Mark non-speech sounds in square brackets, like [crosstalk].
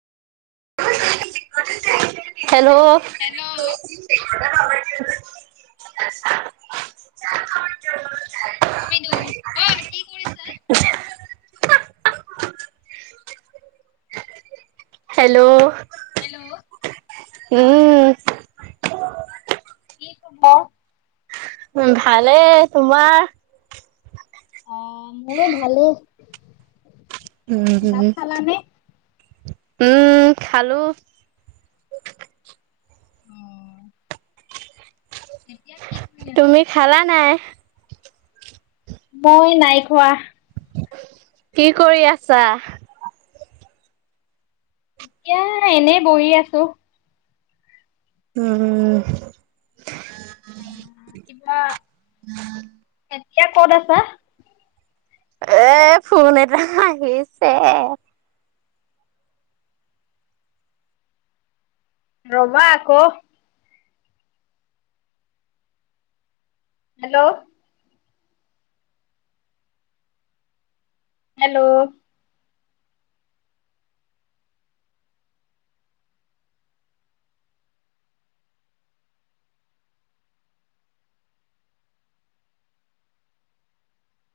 [unintelligible] Hello hello [unintelligible] [inaudible] [unintelligible] অ', কি কৰিছিলা? Hello hello উম, কি খব? উম, ভালে, তোমাৰ? অ, মোৰো ভালেই। ভাত উম, খালানে? [inaudible] উম, খালো। অ এতিয়া কি কৰি আছা? তুমি খালা নাই? মই নাই খোৱা। কি কৰি আছা? এতিয়া এনেই বহি আছো। উম, উম, কিবা, এতিয়া ক'ত আছা? এ ফোন এটা আহিছে ৰ'বা আকৌ' হেল্ল ' হেল্ল'